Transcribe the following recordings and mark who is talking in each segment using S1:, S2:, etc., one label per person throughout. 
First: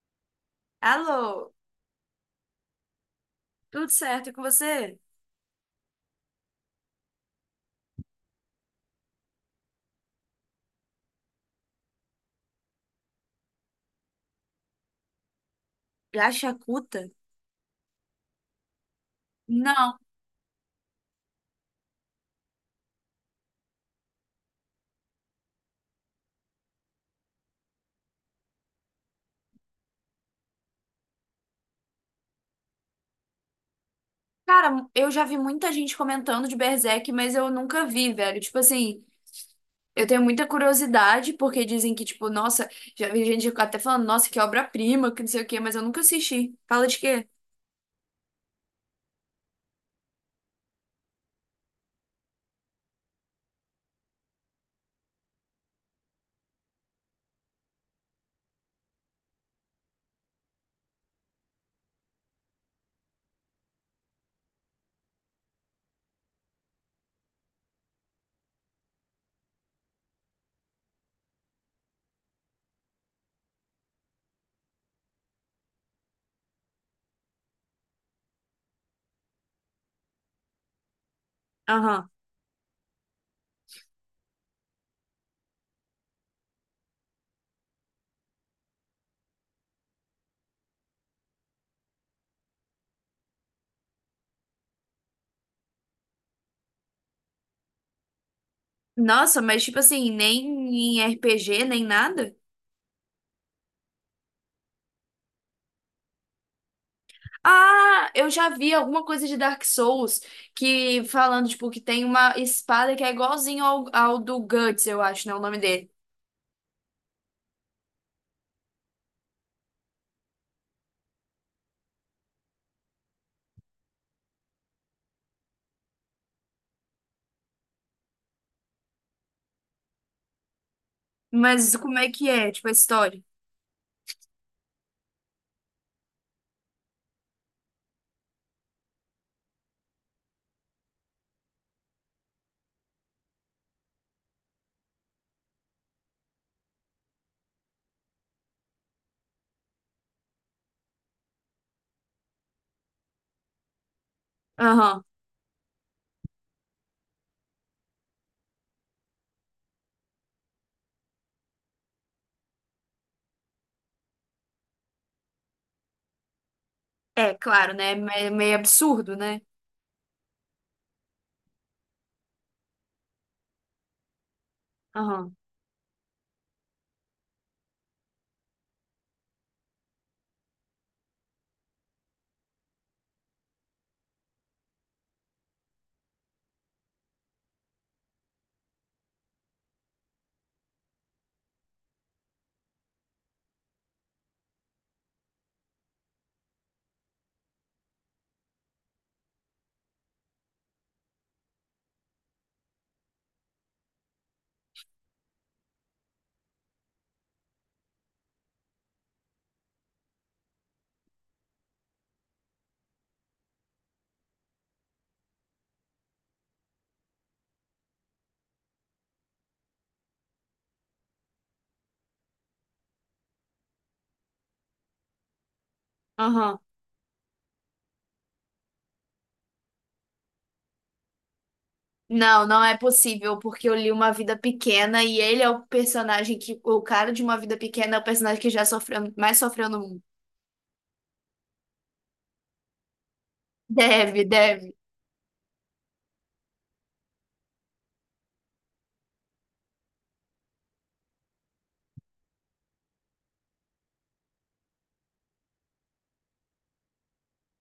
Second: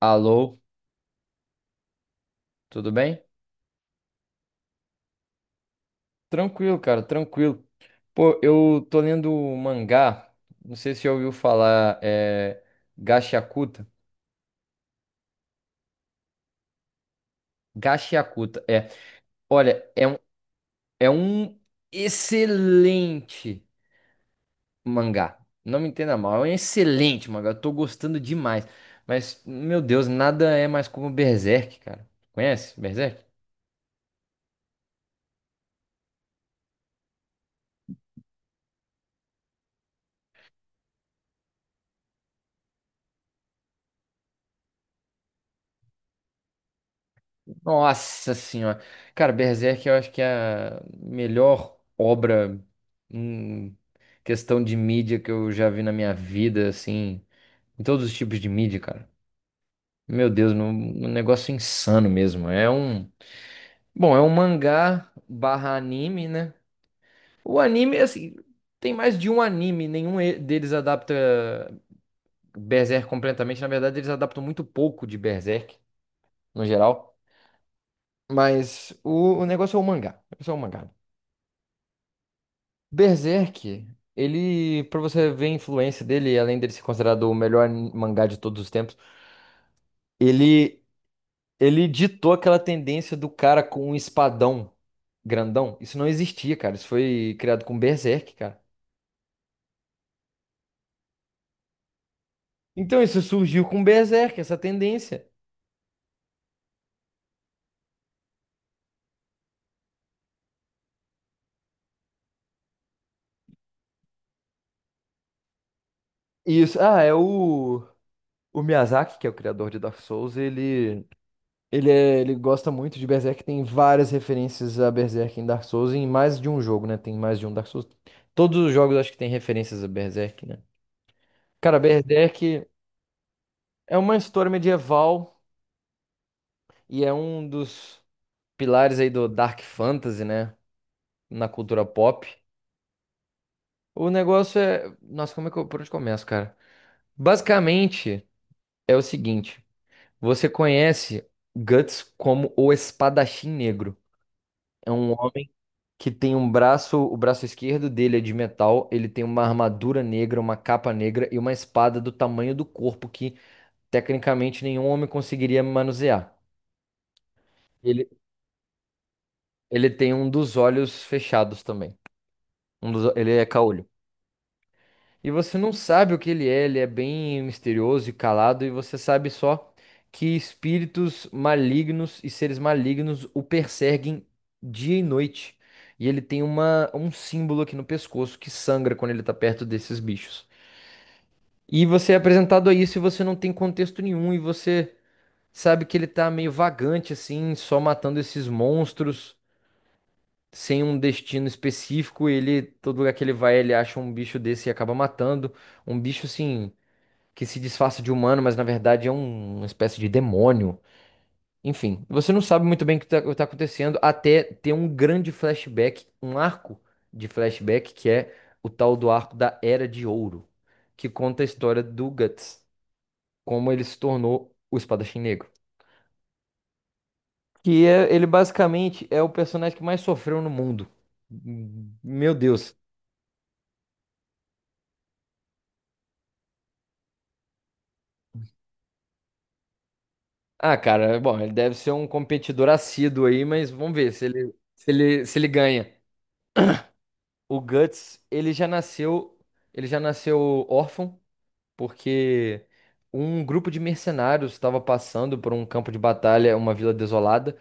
S1: Alô,
S2: Alô,
S1: tudo bem?
S2: tudo certo e com você?
S1: Tranquilo, cara, tranquilo. Pô, eu tô lendo um mangá, não sei se já ouviu falar, é Gachakuta.
S2: Já Yakuta?
S1: Gachakuta, é. Olha,
S2: Não.
S1: é um excelente mangá. Não me entenda mal, é um excelente mangá. Eu tô gostando demais. Mas, meu Deus, nada é mais como Berserk, cara. Conhece Berserk?
S2: Cara, eu já vi muita gente comentando de Berserk, mas eu nunca vi, velho. Tipo assim, eu tenho muita curiosidade, porque dizem que, tipo, nossa, já vi gente até falando, nossa, que obra-prima, que não sei o quê, mas eu nunca assisti. Fala de quê?
S1: Nossa senhora. Cara, Berserk eu acho que é a melhor obra em questão de mídia que eu já vi na minha vida, assim, em todos os tipos de mídia, cara. Meu Deus, um negócio insano mesmo. Bom, é um mangá barra anime, né? O anime, assim, tem mais de um anime, nenhum deles adapta Berserk completamente. Na verdade, eles adaptam muito pouco de Berserk, no geral. Mas o negócio é o mangá. O negócio é o mangá.
S2: Aham.
S1: Berserk, ele, pra você ver a influência dele, além dele ser considerado o melhor mangá de todos os tempos, ele, ele ditou aquela tendência do cara com um espadão grandão. Isso não existia, cara. Isso foi criado com Berserk, cara.
S2: Nossa, mas tipo assim, nem em RPG, nem nada?
S1: Então isso surgiu com Berserk, essa tendência.
S2: Ah, eu já vi alguma coisa de Dark Souls que falando, tipo, que tem uma espada que é igualzinho ao, ao do Guts, eu acho, né? O nome dele.
S1: E isso, ah, é o Miyazaki, que é o criador de Dark Souls. Ele gosta muito de Berserk, tem várias referências a Berserk em Dark Souls, e em mais de um jogo, né? Tem mais de um Dark Souls. Todos os jogos acho que tem referências a Berserk, né?
S2: Mas
S1: Cara,
S2: como é que é,
S1: Berserk
S2: tipo, a história?
S1: é uma história medieval e é um dos pilares aí do Dark Fantasy, né? Na cultura pop. O negócio é. Nossa, como é que eu. Por onde começo, cara? Basicamente é o seguinte: você conhece Guts como o Espadachim Negro. É
S2: Aham.
S1: um homem que tem um braço, o braço esquerdo dele é de metal, ele tem uma armadura negra, uma capa negra e uma espada do tamanho do corpo que tecnicamente nenhum homem conseguiria manusear.
S2: É, claro, né?
S1: Ele,
S2: Meio absurdo, né?
S1: ele tem um dos olhos fechados também. Ele é caolho. E
S2: Aham.
S1: você não sabe o que ele é bem misterioso e calado, e você sabe só que espíritos malignos e seres malignos o perseguem dia e noite. E ele tem um símbolo aqui no pescoço que sangra quando ele tá perto desses bichos. E você é apresentado a isso e você não tem contexto nenhum e você sabe que ele tá meio vagante assim, só matando esses monstros sem um destino específico. Todo lugar que ele vai, ele acha um bicho desse e acaba matando. Um bicho assim que se disfarça de humano, mas na verdade é uma espécie de demônio. Enfim, você não sabe muito bem o que tá acontecendo até ter um grande flashback, um arco de flashback que é o tal do arco da Era de Ouro, que conta a história do Guts como ele se tornou o Espadachim Negro.
S2: Aham.
S1: Que é, ele basicamente é o personagem que mais sofreu no mundo. Meu
S2: Não, não é
S1: Deus.
S2: possível, porque eu li Uma Vida Pequena e ele é o personagem que. O cara de Uma Vida Pequena é o personagem que já sofreu, mais sofreu no mundo.
S1: Ah, cara, bom, ele deve ser um competidor assíduo aí, mas vamos ver
S2: Deve,
S1: se ele,
S2: deve.
S1: se ele, se ele ganha. O Guts, ele já nasceu órfão, porque um grupo de mercenários estava passando por um campo de batalha, uma vila desolada,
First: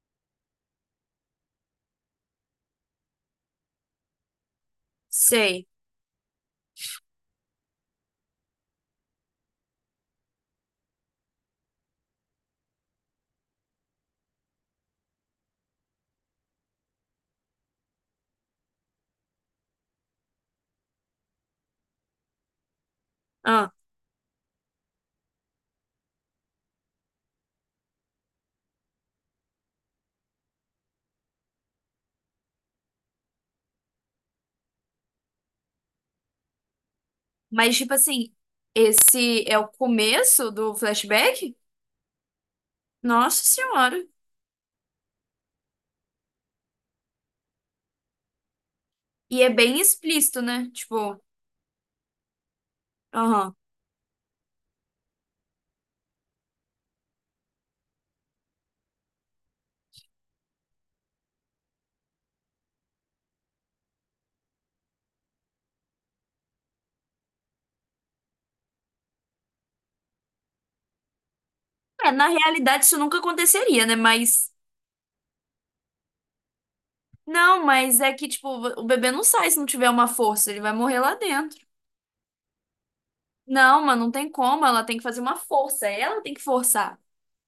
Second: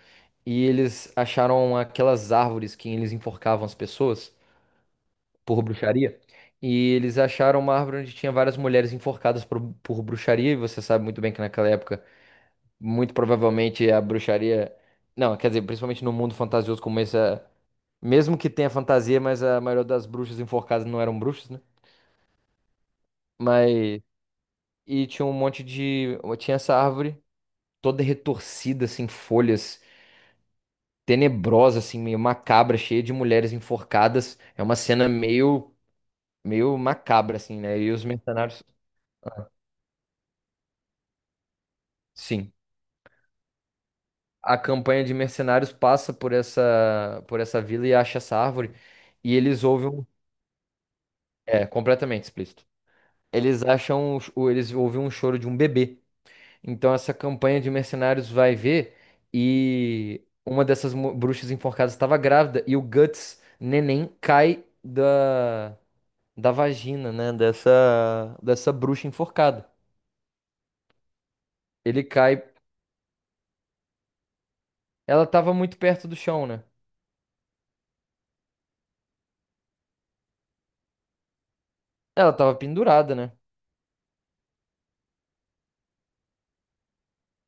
S1: e eles acharam aquelas árvores que eles enforcavam as pessoas por
S2: Sei.
S1: bruxaria. E eles acharam uma árvore onde tinha várias mulheres enforcadas por bruxaria. E você sabe muito bem que naquela época, muito provavelmente a bruxaria. Não, quer dizer, principalmente no mundo fantasioso como esse, mesmo que tenha fantasia, mas a maioria das bruxas enforcadas não eram bruxas, né?
S2: Ah.
S1: Mas. E tinha um monte de. Tinha essa árvore toda retorcida, assim, folhas, tenebrosa, assim, meio macabra, cheia de mulheres enforcadas. É uma cena meio macabra, assim,
S2: Mas,
S1: né? E
S2: tipo
S1: os
S2: assim,
S1: mercenários.
S2: esse é o começo do flashback?
S1: Sim.
S2: Nossa Senhora.
S1: A campanha de mercenários passa por essa vila e acha essa árvore e
S2: E é
S1: eles
S2: bem
S1: ouvem um-.
S2: explícito, né? Tipo,
S1: É completamente explícito.
S2: aham.
S1: Eles ouvem um choro de um bebê. Então essa campanha de mercenários vai ver e uma dessas bruxas enforcadas estava grávida e o Guts neném cai da vagina, né, dessa bruxa enforcada. Ele
S2: É, na
S1: cai,
S2: realidade isso nunca aconteceria, né? Mas.
S1: ela estava muito perto do chão, né?
S2: Não, mas é que, tipo, o bebê não sai se não tiver uma força, ele vai morrer lá dentro.
S1: Ela estava pendurada, né?
S2: Não, mas não tem como, ela tem que fazer uma força, ela tem que forçar.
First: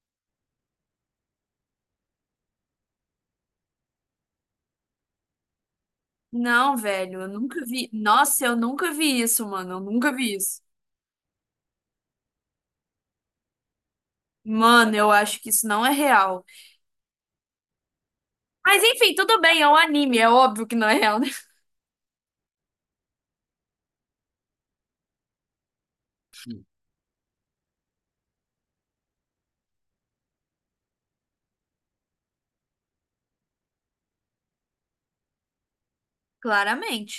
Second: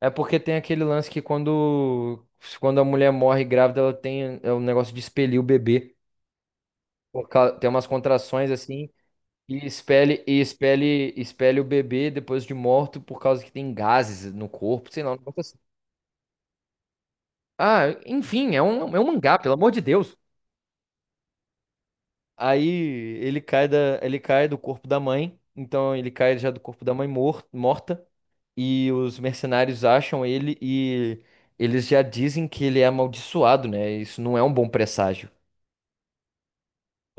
S1: É porque tem aquele lance que quando a mulher morre grávida, ela tem é um negócio de expelir o bebê.
S2: Não, velho, eu nunca
S1: Tem umas
S2: vi. Nossa,
S1: contrações
S2: eu
S1: assim,
S2: nunca vi isso,
S1: e
S2: mano, eu nunca
S1: expele,
S2: vi
S1: e
S2: isso.
S1: expele, expele o bebê depois de morto por causa que tem gases no corpo,
S2: Mano,
S1: sei
S2: eu
S1: lá, um
S2: acho
S1: negócio
S2: que
S1: assim.
S2: isso não é real.
S1: Ah, enfim, é
S2: Mas
S1: um, é um
S2: enfim,
S1: mangá,
S2: tudo
S1: pelo
S2: bem, é
S1: amor
S2: um
S1: de Deus.
S2: anime, é óbvio que não é real, né?
S1: Aí ele cai do corpo da mãe, então ele cai já do corpo da mãe morta, e os mercenários acham ele e eles já dizem que ele é amaldiçoado, né? Isso não é um bom presságio.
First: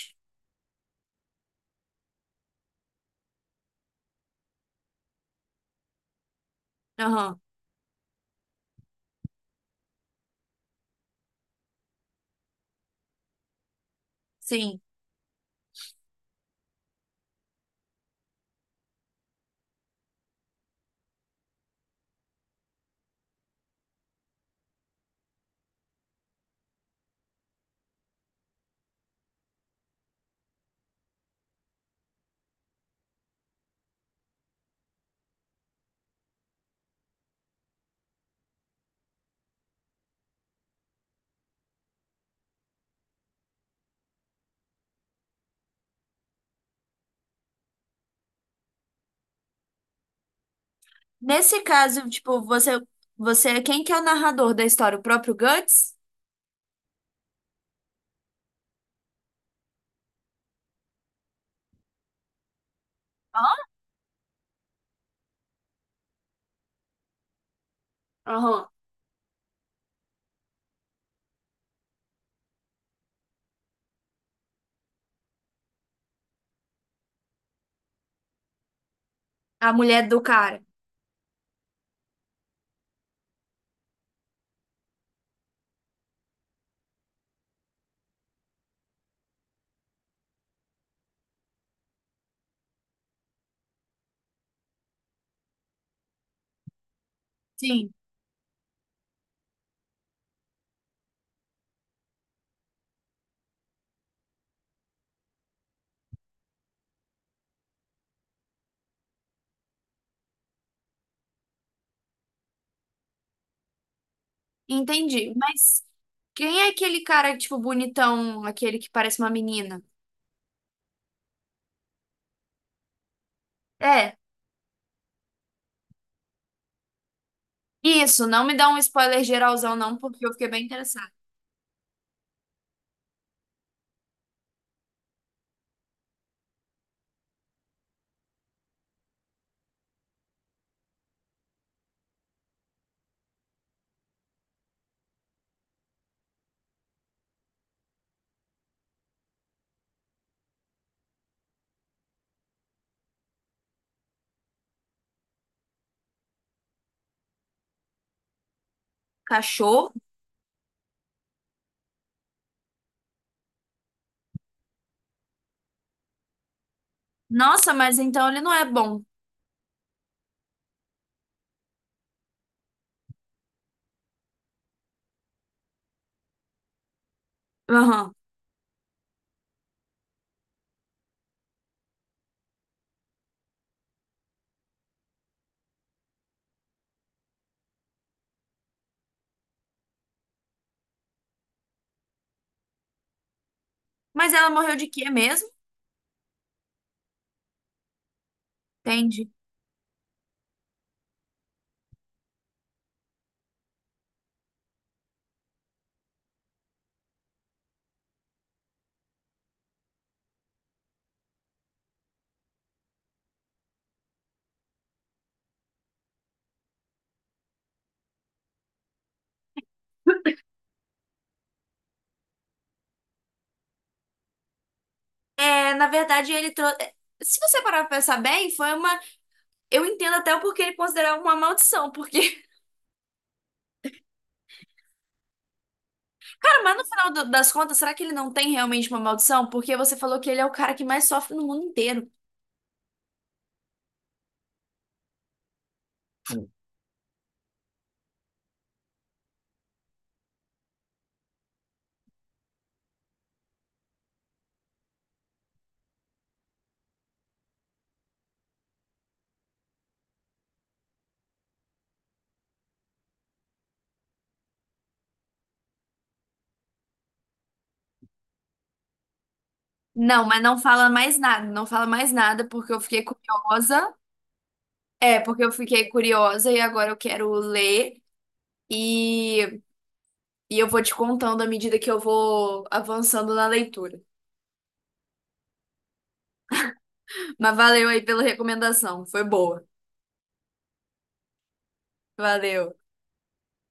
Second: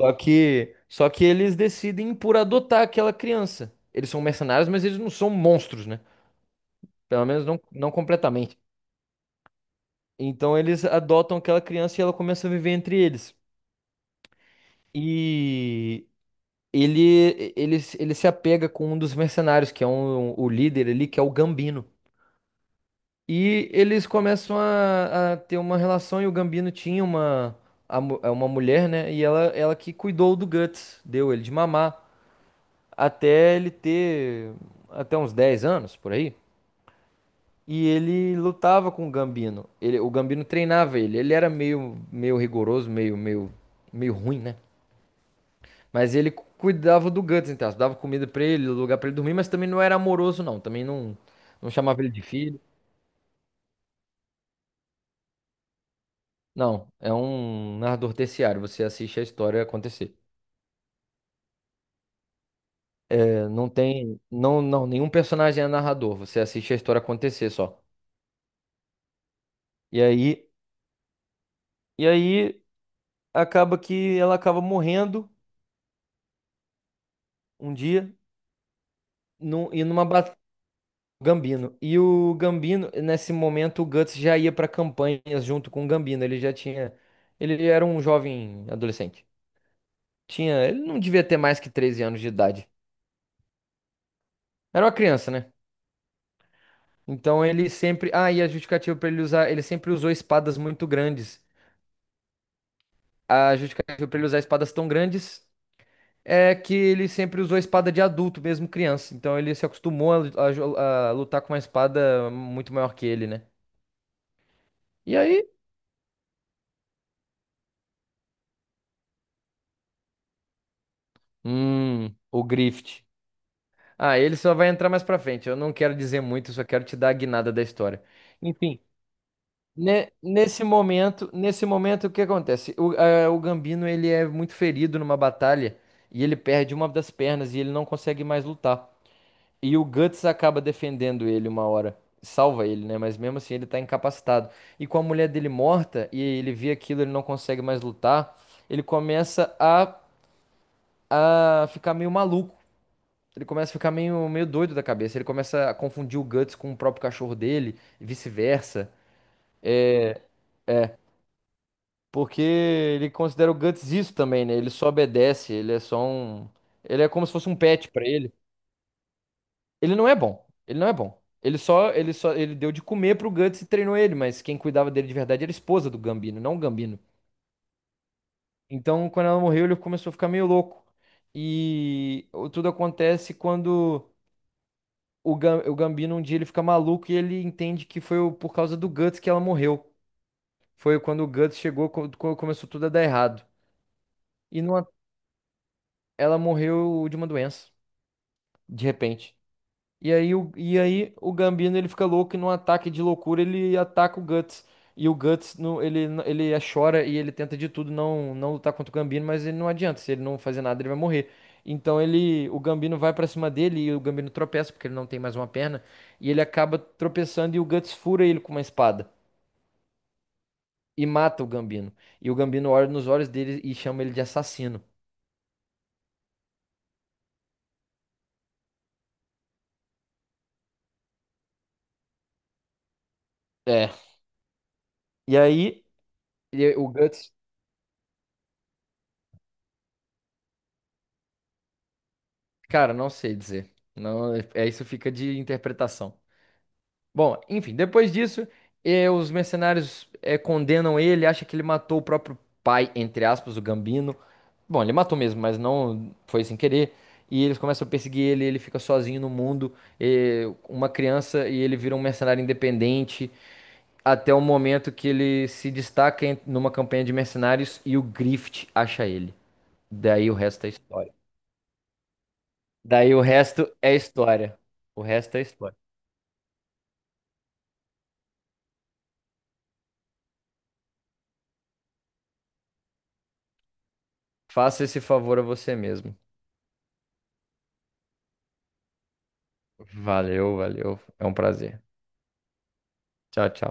S1: Só que, só que eles decidem por adotar aquela criança. Eles são mercenários, mas eles não são monstros, né? Pelo
S2: Aham,
S1: menos não, não completamente. Então eles adotam aquela criança e ela começa a viver entre eles.
S2: sim.
S1: E ele se apega com um dos mercenários, que é um, o líder ali, que é o Gambino. E eles começam a ter uma relação, e o Gambino tinha uma, a mu- é uma mulher, né? E ela que cuidou do Guts, deu ele de mamar, até ele ter até uns 10 anos, por aí. E ele lutava com o Gambino. O Gambino treinava ele. Ele era meio rigoroso, meio ruim, né? Mas ele cuidava do Guts, então, dava comida pra ele, lugar pra ele dormir, mas também não era amoroso, não. Também não,
S2: Nesse
S1: não chamava
S2: caso,
S1: ele de
S2: tipo,
S1: filho.
S2: você, é quem que é o narrador da história? O próprio Guts?
S1: Não, é um narrador terciário, você assiste a história acontecer. É, não tem, não, não, nenhum personagem é narrador, você assiste a história acontecer só.
S2: Aham.
S1: E aí, e aí acaba que ela acaba morrendo um dia
S2: A
S1: numa
S2: mulher do
S1: batalha.
S2: cara.
S1: Gambino. E o Gambino, nesse momento, o Guts já ia pra campanhas junto com o Gambino. Ele já tinha. Ele era um jovem adolescente. Ele não devia ter mais que 13 anos de idade. Era uma criança, né? Então ele
S2: Sim.
S1: sempre. Ah, e a justificativa pra ele usar. Ele sempre usou espadas muito grandes. A justificativa pra ele usar espadas tão grandes é que ele sempre usou espada de adulto, mesmo criança. Então ele se acostumou a lutar com uma espada muito maior que ele, né? E
S2: Entendi.
S1: aí?
S2: Mas quem é aquele cara, tipo, bonitão, aquele que parece uma menina?
S1: O Grift.
S2: É.
S1: Ah, ele só vai entrar mais pra frente. Eu não quero dizer muito. Eu só quero te dar a guinada da história.
S2: Isso, não me dá um
S1: Enfim.
S2: spoiler geralzão, não,
S1: Ne-
S2: porque eu fiquei bem
S1: nesse
S2: interessada.
S1: momento, nesse momento, o que acontece? O Gambino ele é muito ferido numa batalha e ele perde uma das pernas e ele não consegue mais lutar. E o Guts acaba defendendo ele uma hora, salva ele, né? Mas mesmo assim ele tá incapacitado. E com a mulher dele morta e ele vê aquilo, ele não consegue mais lutar, ele começa a ficar meio maluco. Ele começa a ficar meio doido da cabeça. Ele começa a confundir o Guts com o próprio cachorro dele, e vice-versa.
S2: Cachorro?
S1: É, é, porque ele considera o Guts isso também, né? Ele só obedece, ele é só um. Ele é como se fosse um
S2: Nossa,
S1: pet
S2: mas
S1: pra
S2: então
S1: ele.
S2: ele não é bom.
S1: Ele não é bom. Ele não é bom. Ele deu de comer pro Guts e treinou ele, mas quem cuidava dele de verdade era a esposa do Gambino, não o Gambino.
S2: Aham.
S1: Então, quando ela morreu, ele começou a ficar meio louco. Tudo acontece quando o Gambino um dia ele fica maluco e ele entende que foi por causa do Guts que ela morreu. Foi quando o Guts chegou, começou tudo a dar errado.
S2: Mas ela
S1: E
S2: morreu de
S1: numa-
S2: quê mesmo?
S1: ela morreu de uma doença. De
S2: Entende?
S1: repente. E aí o Gambino ele fica louco e num ataque de loucura ele ataca o Guts. E o Guts no, ele é, chora e ele tenta de tudo não não lutar contra o Gambino, mas ele não adianta, se ele não fazer nada ele vai morrer. Então ele o Gambino vai pra cima dele e o Gambino tropeça porque ele não tem mais uma perna e ele acaba tropeçando e o Guts fura ele com uma espada e mata o Gambino. E o Gambino olha nos olhos dele e chama ele de assassino.
S2: É, na verdade, ele trouxe. Se você parar pra pensar bem, foi uma. Eu entendo até o porquê ele considerava uma maldição. Porque,
S1: É. E aí,
S2: cara, mas no
S1: o
S2: final
S1: Guts.
S2: das contas, será que ele não tem realmente uma maldição? Porque você falou que ele é o cara que mais sofre no mundo inteiro.
S1: Cara, não sei dizer. Não, é isso fica de interpretação. Bom, enfim, depois disso, os mercenários condenam ele, acha que ele matou o próprio pai, entre aspas, o Gambino. Bom, ele matou mesmo, mas não foi sem querer. E eles começam a perseguir ele, ele fica sozinho no mundo, uma criança, e ele vira um mercenário independente, até o momento que ele se destaca numa campanha de mercenários e o Grift acha ele.
S2: Não,
S1: Daí o
S2: mas não
S1: resto é
S2: fala
S1: história.
S2: mais nada, não fala mais nada porque eu fiquei
S1: Daí o resto
S2: curiosa.
S1: é história. O
S2: É,
S1: resto é
S2: porque eu
S1: história.
S2: fiquei curiosa e agora eu quero ler e, e eu vou te contando à medida que eu vou avançando na leitura.
S1: Faça esse favor a você mesmo.
S2: Mas valeu aí pela recomendação, foi boa.
S1: Valeu, valeu. É um prazer.
S2: Valeu.
S1: Tchau, tchau.